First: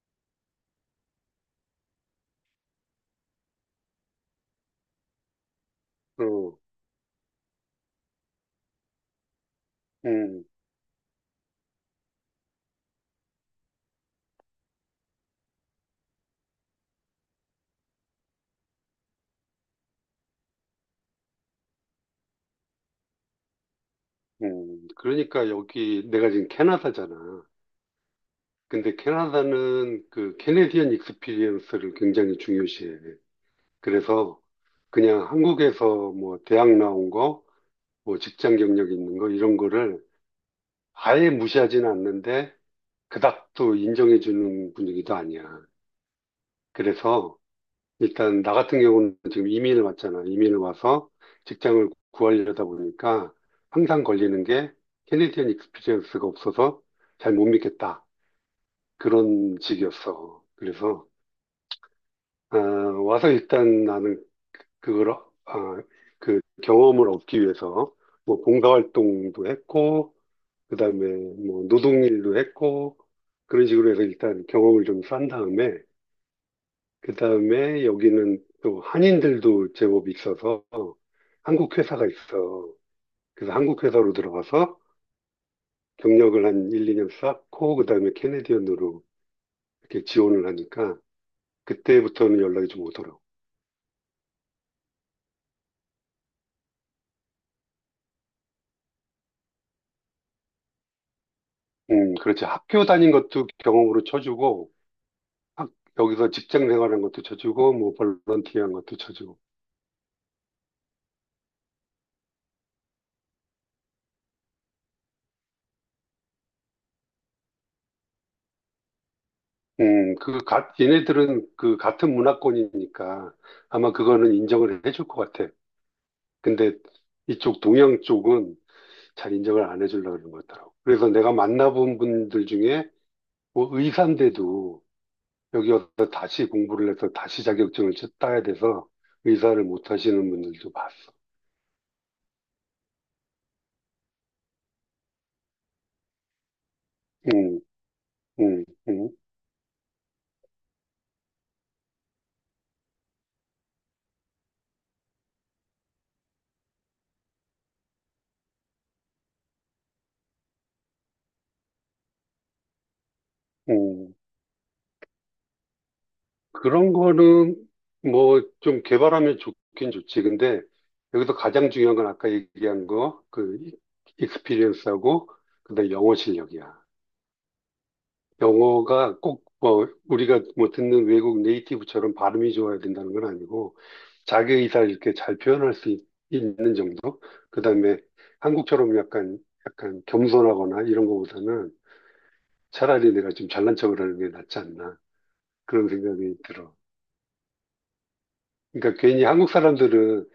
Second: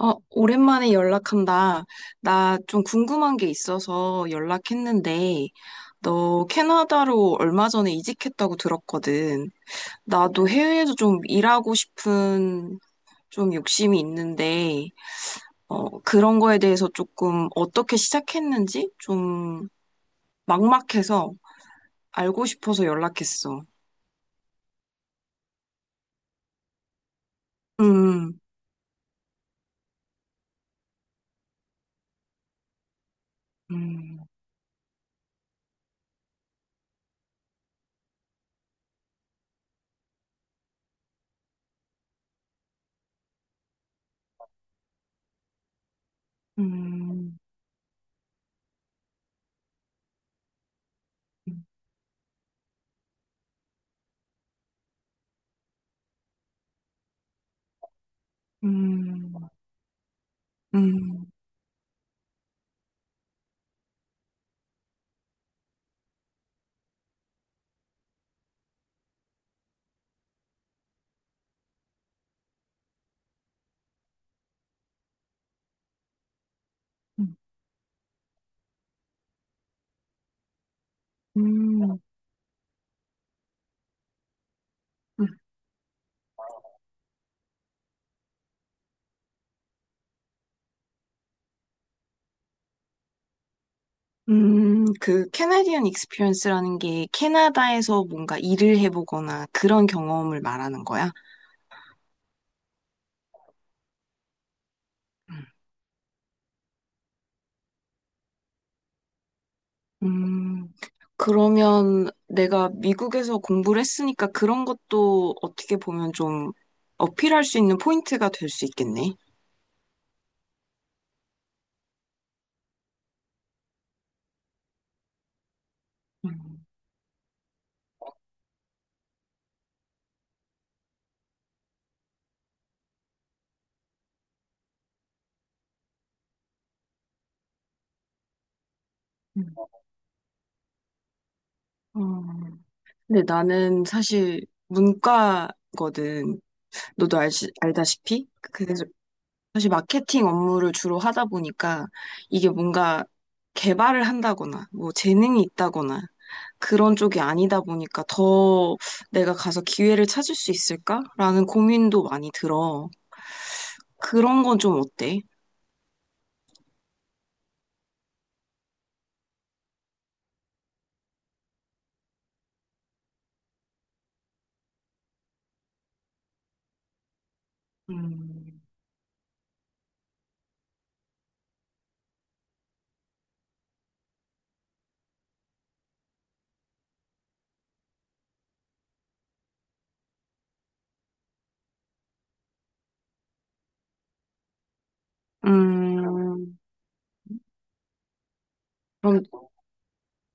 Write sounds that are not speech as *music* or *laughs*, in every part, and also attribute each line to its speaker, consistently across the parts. Speaker 1: 어, 오랜만에 연락한다. 나 좀 궁금한 게 있어서 연락했는데, 너
Speaker 2: 어,
Speaker 1: 캐나다로 얼마 전에 이직했다고 들었거든.
Speaker 2: 음,
Speaker 1: 나도 해외에서 좀 일하고 싶은 좀 욕심이 있는데, 어, 그런 거에 대해서 조금 어떻게 시작했는지 좀 막막해서 알고 싶어서 연락했어.
Speaker 2: 그러니까 여기 내가 지금 캐나다잖아.
Speaker 1: 음,
Speaker 2: 근데 캐나다는 그 캐네디언 익스피리언스를 굉장히 중요시해.
Speaker 1: 음,
Speaker 2: 그래서 그냥 한국에서 뭐 대학 나온 거, 뭐 직장 경력 있는 거 이런 거를 아예 무시하지는 않는데 그닥 또 인정해 주는 분위기도 아니야. 그래서
Speaker 1: 음,
Speaker 2: 일단 나 같은 경우는 지금 이민을 왔잖아. 이민을 와서 직장을 구하려다 보니까 항상 걸리는 게 캐네디언 익스피리언스가 없어서 잘 못 믿겠다.
Speaker 1: 음, 음,
Speaker 2: 그런 식이었어. 그래서
Speaker 1: 음,
Speaker 2: 아, 와서 일단 나는 그걸 어- 아, 그 경험을 얻기 위해서 뭐 봉사활동도 했고 그다음에 뭐 노동일도 했고 그런 식으로 해서 일단 경험을 좀 쌓은 다음에 그
Speaker 1: 음,
Speaker 2: 다음에 여기는 또 한인들도 제법 있어서 한국
Speaker 1: 음,
Speaker 2: 회사가 있어. 그래서 한국 회사로 들어가서
Speaker 1: 음.
Speaker 2: 경력을 한 1, 2년 쌓고 그다음에 캐네디언으로 이렇게 지원을 하니까 그때부터는 연락이 좀 오더라고.
Speaker 1: 그 캐나디언 익스피리언스라는 게 캐나다에서 뭔가 일을 해보거나 그런 경험을 말하는 거야?
Speaker 2: 그렇지. 학교 다닌 것도 경험으로 쳐주고
Speaker 1: 음,
Speaker 2: 학- 여기서 직장 생활한 것도 쳐주고 뭐 볼런티어한 것도 쳐주고.
Speaker 1: 음, 그러면 내가 미국에서 공부를 했으니까 그런 것도 어떻게 보면 좀 어필할 수 있는 포인트가 될 수 있겠네.
Speaker 2: 얘네들은 그 같은 문화권이니까 아마 그거는 인정을 해줄 것 같아.
Speaker 1: 음,
Speaker 2: 근데 이쪽 동양 쪽은 잘 인정을 안 해주려고 그러는 것 같더라고. 그래서 내가 만나본 분들 중에 뭐 의사인데도 여기 와서 다시 공부를 해서 다시 자격증을 따야 돼서
Speaker 1: 음.
Speaker 2: 의사를 못 하시는 분들도 봤어.
Speaker 1: 음, 근데 나는 사실 문과거든. 너도 알지,
Speaker 2: 음,
Speaker 1: 알다시피?
Speaker 2: 음,
Speaker 1: 그래서
Speaker 2: 음,
Speaker 1: 사실 마케팅 업무를 주로 하다 보니까 이게 뭔가 개발을 한다거나 뭐 재능이 있다거나 그런 쪽이 아니다 보니까 더 내가 가서 기회를 찾을 수 있을까라는 고민도 많이 들어.
Speaker 2: 음.
Speaker 1: 그런 건 좀 어때?
Speaker 2: 그런 거는 뭐 좀 개발하면 좋긴 좋지. 근데 여기서 가장 중요한 건 아까 얘기한 거, 그 익스피리언스하고 그다음에 영어 실력이야.
Speaker 1: 음,
Speaker 2: 영어가 꼭 뭐 우리가 뭐 듣는 외국 네이티브처럼 발음이 좋아야 된다는 건 아니고 자기 의사를 이렇게 잘 표현할 수 있, 는 정도? 그다음에 한국처럼 약간 겸손하거나 이런 거보다는 차라리 내가 좀 잘난 척을 하는 게 낫지 않나 그런 생각이
Speaker 1: 음,
Speaker 2: 들어. 그러니까
Speaker 1: 그럼,
Speaker 2: 괜히 한국 사람들은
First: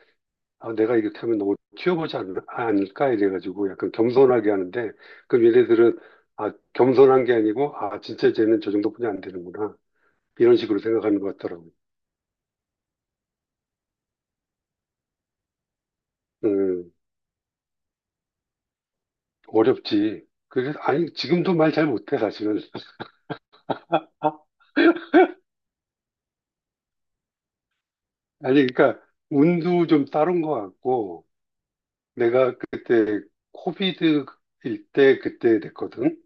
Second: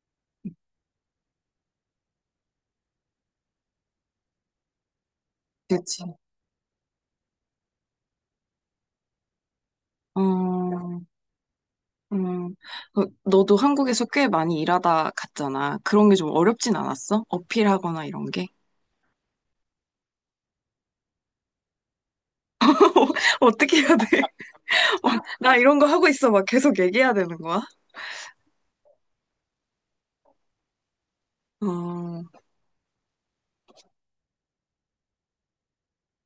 Speaker 2: 아, 내가 이렇게 하면 너무 않을까 이래가지고 약간 겸손하게 하는데 그럼 얘네들은
Speaker 1: 그치.
Speaker 2: 아, 겸손한 게 아니고 아, 진짜 쟤는 저 정도뿐이 안 되는구나. 이런 식으로
Speaker 1: 어,
Speaker 2: 생각하는 것 같더라고요.
Speaker 1: 음, 그, 너도 한국에서 꽤 많이 일하다 갔잖아. 그런 게 좀 어렵진
Speaker 2: 음,
Speaker 1: 않았어? 어필하거나 이런 게?
Speaker 2: 어렵지. 그래서 아니, 지금도 말 잘 못해, 사실은. *laughs*
Speaker 1: *laughs* 어떻게 해야 돼?
Speaker 2: 아,
Speaker 1: 아, 나 이런 거 하고 있어. 막 계속 얘기해야 되는 거야?
Speaker 2: 아니, 그러니까, 운도 좀 따른 것 같고,
Speaker 1: 어,
Speaker 2: 내가 그때, 코비드일 때 그때 됐거든?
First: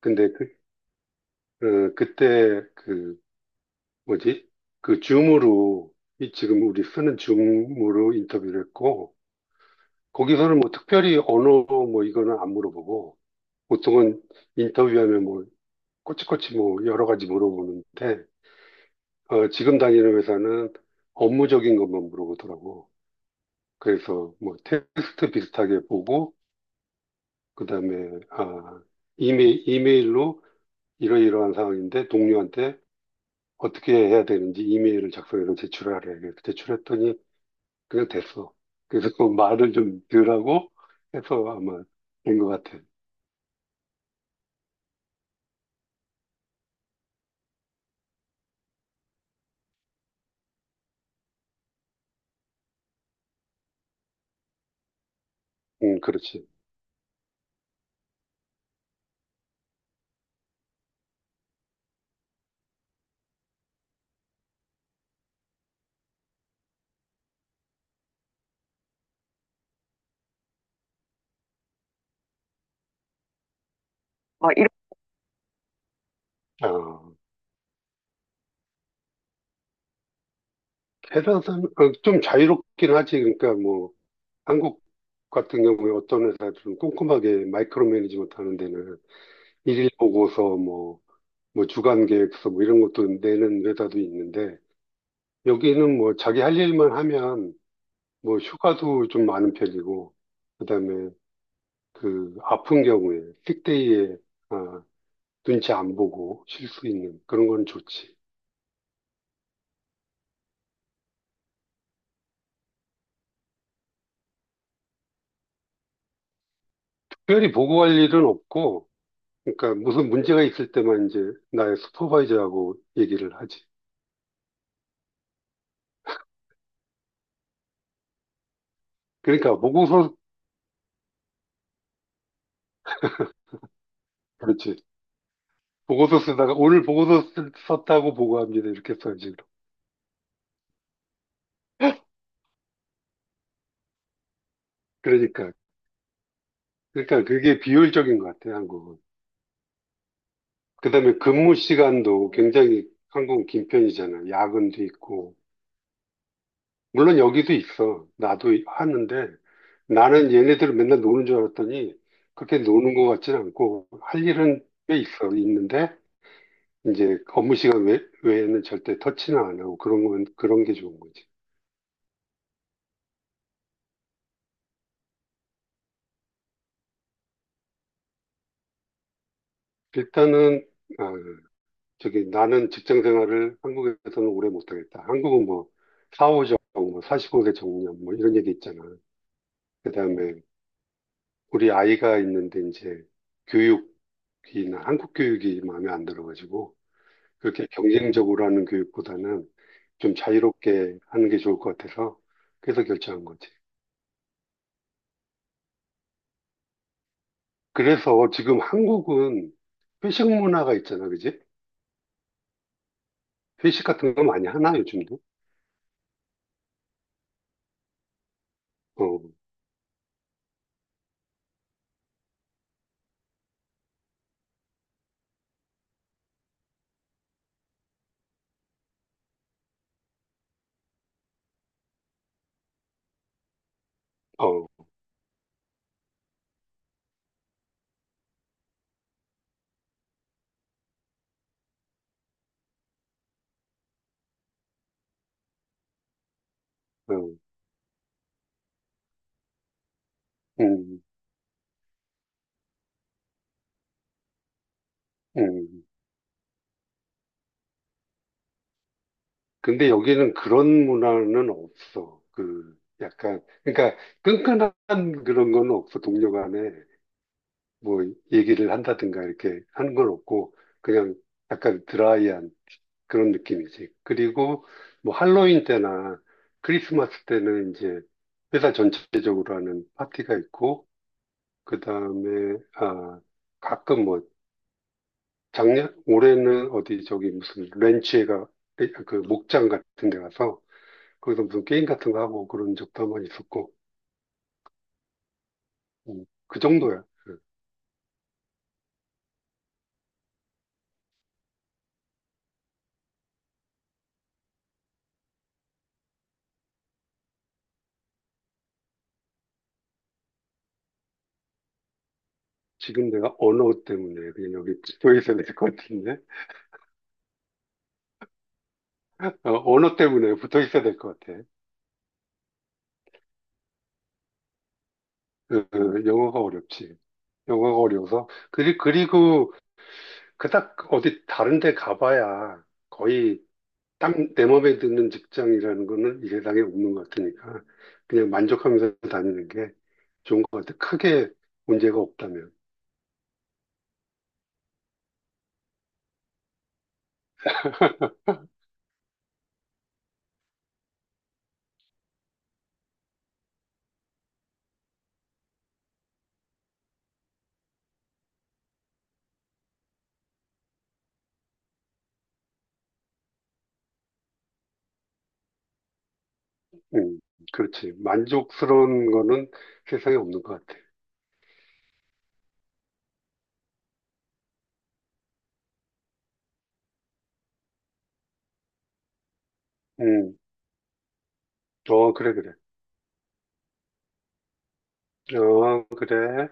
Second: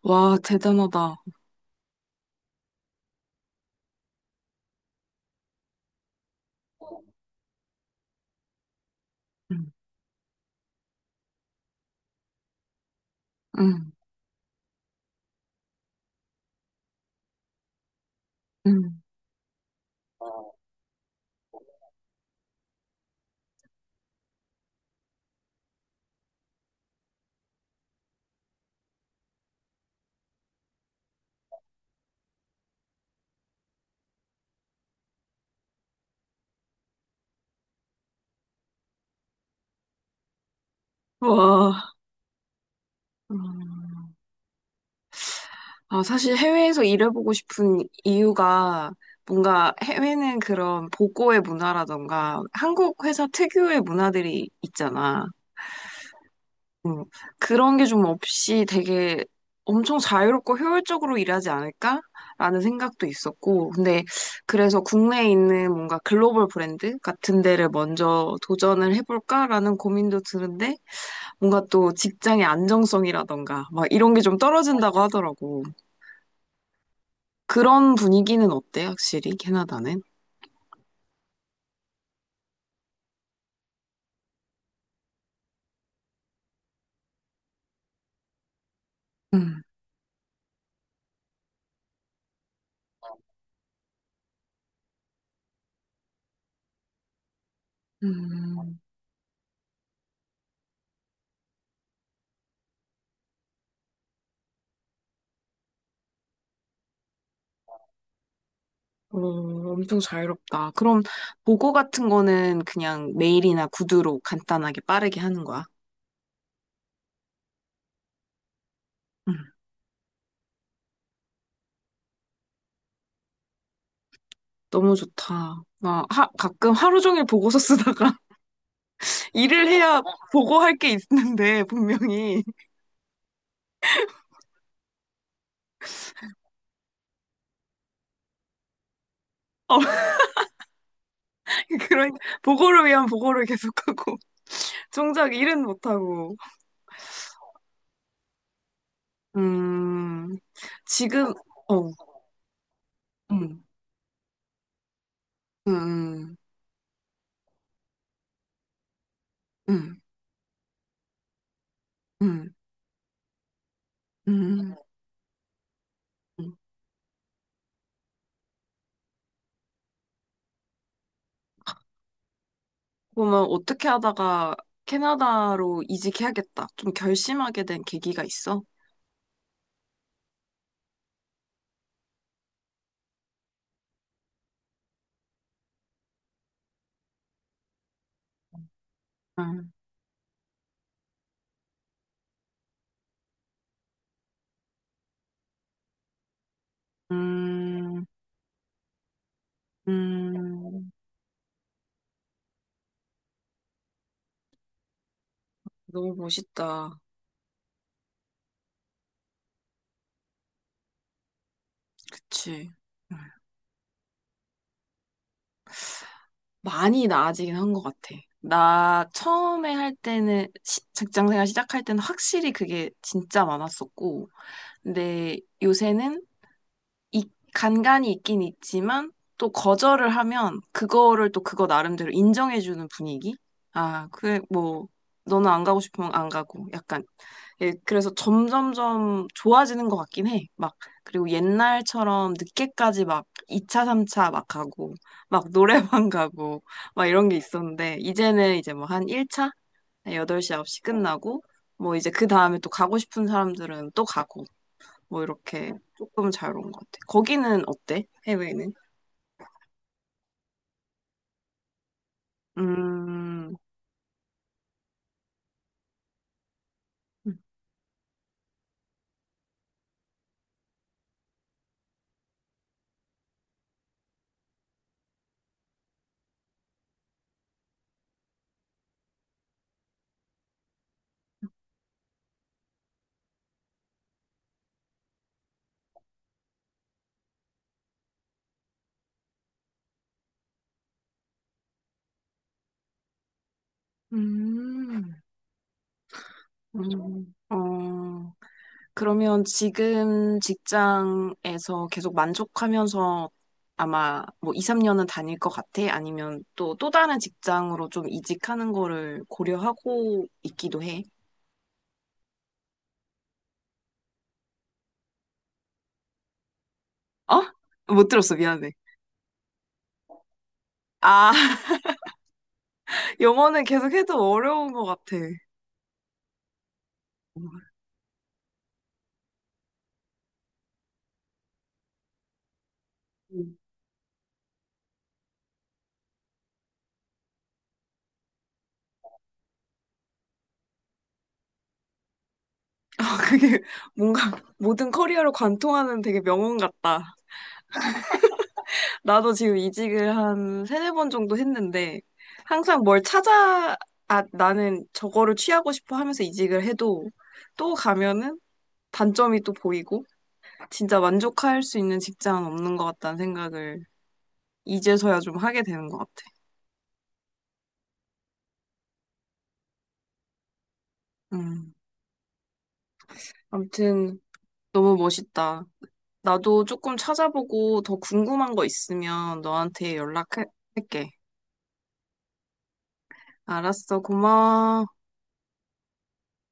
Speaker 2: 근데
Speaker 1: 와,
Speaker 2: 그,
Speaker 1: 대단하다.
Speaker 2: 어, 그때, 그, 뭐지? 그 줌으로, 이 지금 우리 쓰는 줌으로 인터뷰를 했고,
Speaker 1: 응,
Speaker 2: 거기서는 뭐 특별히 언어 뭐 이거는 안 물어보고,
Speaker 1: 응,
Speaker 2: 보통은 인터뷰하면 뭐, 꼬치꼬치 뭐 여러 가지 물어보는데,
Speaker 1: 응.
Speaker 2: 어, 지금 다니는 회사는 업무적인 것만 물어보더라고. 그래서 뭐 테스트 비슷하게 보고, 그 다음에, 이메일로 이러이러한 상황인데 동료한테 어떻게 해야 되는지 이메일을 작성해서 제출하래. 그래서 제출했더니 그냥 됐어. 그래서 그 말을 좀 덜하고 해서 아마
Speaker 1: 와.
Speaker 2: 된 것 같아.
Speaker 1: 음. 아, 사실 해외에서 일해보고 싶은 이유가 뭔가 해외는 그런 보고의 문화라던가 한국 회사 특유의 문화들이 있잖아.
Speaker 2: 응, 그렇지.
Speaker 1: 음, 그런 게 좀 없이 되게 엄청 자유롭고 효율적으로 일하지 않을까라는 생각도 있었고, 근데 그래서 국내에 있는 뭔가 글로벌 브랜드 같은 데를 먼저 도전을 해볼까라는 고민도 드는데, 뭔가 또 직장의 안정성이라던가, 막 이런 게 좀
Speaker 2: 아, 이
Speaker 1: 떨어진다고 하더라고. 그런 분위기는 어때, 확실히, 캐나다는?
Speaker 2: 좀 자유롭긴 하지. 그러니까 뭐, 한국 같은 경우에 어떤 회사들은 꼼꼼하게 마이크로 매니지먼트 하는 데는
Speaker 1: 음,
Speaker 2: 일일 보고서 뭐, 뭐 주간 계획서 뭐 이런 것도 내는 회사도 있는데 여기는 뭐 자기 할 일만 하면 뭐
Speaker 1: 음,
Speaker 2: 휴가도 좀 많은 편이고 그다음에 그 아픈 경우에 식데이에 아, 눈치 안 보고 쉴 수 있는 그런 건 좋지.
Speaker 1: 어, 엄청 자유롭다. 그럼 보고 같은 거는 그냥 메일이나 구두로 간단하게 빠르게 하는 거야?
Speaker 2: 특별히 보고할 일은 없고
Speaker 1: 음,
Speaker 2: 그러니까 무슨 문제가 있을 때만 이제 나의 슈퍼바이저하고 얘기를 하지.
Speaker 1: 너무 좋다. 나 하, 가끔 하루 종일 보고서 쓰다가 *laughs*
Speaker 2: 그러니까
Speaker 1: 일을 해야
Speaker 2: 보고서
Speaker 1: 보고할 게 있는데 분명히 *laughs*
Speaker 2: 그렇지. 보고서 쓰다가 오늘 보고서 쓰- 썼다고 보고합니다. 이렇게 써요, 지금.
Speaker 1: 어, 그런 보고를 위한 보고를 계속하고 *laughs* 정작
Speaker 2: 그러니까.
Speaker 1: 일은 못하고.
Speaker 2: 그러니까 그게 비효율적인 것 같아요, 한국은.
Speaker 1: 음.
Speaker 2: 그다음에
Speaker 1: 지금.
Speaker 2: 근무
Speaker 1: 어,
Speaker 2: 시간도 굉장히 한국은
Speaker 1: 음,
Speaker 2: 긴 편이잖아요. 야근도 있고.
Speaker 1: 음,
Speaker 2: 물론 여기도 있어. 나도 하는데
Speaker 1: 음,
Speaker 2: 나는 얘네들은 맨날 노는 줄 알았더니
Speaker 1: 음,
Speaker 2: 그렇게 노는 것 같지는 않고 할
Speaker 1: 음,
Speaker 2: 일은
Speaker 1: 음.
Speaker 2: 꽤 있어. 있는데
Speaker 1: 음.
Speaker 2: 이제 업무 시간 외에는 절대 터치는 안 하고 그런 건 그런 게 좋은 거지.
Speaker 1: 그러면 어떻게 하다가 캐나다로 이직해야겠다. 좀 결심하게 된 계기가 있어?
Speaker 2: 일단은 아, 저기 나는 직장 생활을 한국에서는 오래 못하겠다. 한국은 뭐 사오정뭐 45세 정년 뭐 이런 얘기 있잖아.
Speaker 1: 응.
Speaker 2: 그다음에 우리 아이가 있는데 이제 교육이나 한국 교육이 마음에 안 들어가지고 그렇게
Speaker 1: 음,
Speaker 2: 경쟁적으로 하는 교육보다는 좀
Speaker 1: 음, 음,
Speaker 2: 자유롭게 하는 게 좋을 것 같아서 그래서 결정한 거지.
Speaker 1: 너무 멋있다.
Speaker 2: 그래서 지금 한국은 회식 문화가 있잖아, 그지?
Speaker 1: 그치.
Speaker 2: 회식 같은 거 많이 하나 요즘도?
Speaker 1: 많이 나아지긴 한 것 같아. 나
Speaker 2: 어,
Speaker 1: 처음에 할 때는, 직장 생활 시작할 때는 확실히 그게 진짜 많았었고, 근데 요새는 이, 간간이 있긴 있지만, 또 거절을 하면 그거를 또 그거 나름대로 인정해주는 분위기? 아, 그래,
Speaker 2: 어,
Speaker 1: 뭐, 너는 안 가고 싶으면 안 가고, 약간 예, 그래서 점점점 좋아지는 것 같긴 해. 막, 그리고 옛날처럼 늦게까지 막 2차, 3차 막 가고, 막 노래방 *laughs* 가고, 막 이런 게
Speaker 2: 어,
Speaker 1: 있었는데, 이제는 이제 뭐 한 1차? 8시, 9시
Speaker 2: 음,
Speaker 1: 끝나고, 뭐 이제 그 다음에 또 가고 싶은 사람들은 또 가고, 뭐 이렇게
Speaker 2: 음.
Speaker 1: 조금 자유로운 것 같아. 거기는 어때? 해외는?
Speaker 2: 근데 여기는 그런 문화는 없어. 그 약간
Speaker 1: 음,
Speaker 2: 그러니까 끈끈한 그런 건 없어. 동료 간에 뭐 얘기를 한다든가 이렇게 하는 건 없고 그냥 약간 드라이한 그런 느낌이지. 그리고 뭐 할로윈 때나 크리스마스 때는 이제 회사 전체적으로 하는 파티가 있고 그다음에 아 가끔 뭐 작년 올해는 어디 저기 무슨 렌치에가 그 목장 같은 데 가서 거기서 무슨 게임 같은 거 하고 그런 적도 한 번 있었고,
Speaker 1: 음,
Speaker 2: 그 정도야. 그
Speaker 1: 어, 그러면 지금 직장에서 계속 만족하면서 아마 뭐 2, 3년은 다닐 것 같아? 아니면 또, 또 다른 직장으로 좀 이직하는 거를 고려하고 있기도 해?
Speaker 2: 지금 내가 언어 때문에 그냥 여기 붙어 있어야 될 것 같은데?
Speaker 1: 어? 못 들었어. 미안해.
Speaker 2: 어, 언어 때문에 붙어 있어야 될 것
Speaker 1: 아,
Speaker 2: 같아.
Speaker 1: *laughs* 영어는 계속 해도 어려운 것 같아.
Speaker 2: 그 영어가 어렵지.
Speaker 1: 음.
Speaker 2: 영어가 어려워서. 그리고 그닥 어디 다른 데 가봐야 거의
Speaker 1: *laughs*
Speaker 2: 딱 내 맘에 드는 직장이라는 거는 이 세상에 없는 것 같으니까 그냥 만족하면서 다니는 게 좋은 것 같아. 크게 문제가 없다면.
Speaker 1: 아, 그게 뭔가 모든 커리어를 관통하는 되게 명언 같다. 나도 지금 이직을 한 세네 번 정도 했는데, 항상 뭘 찾아, 아, 나는 저거를 취하고 싶어 하면서 이직을 해도, 또 가면은 단점이 또 보이고, 진짜 만족할 수 있는 직장은 없는 것 같다는 생각을 이제서야 좀 하게 되는 것 같아.
Speaker 2: 음, 그렇지. 만족스러운 거는 세상에 없는 것 같아.
Speaker 1: 음. 아무튼, 너무 멋있다. 나도 조금 찾아보고 더 궁금한 거 있으면 너한테
Speaker 2: 음,
Speaker 1: 연락할게.
Speaker 2: 어, 그래, 그래.
Speaker 1: 알았어, 고마워.
Speaker 2: 어, 그래.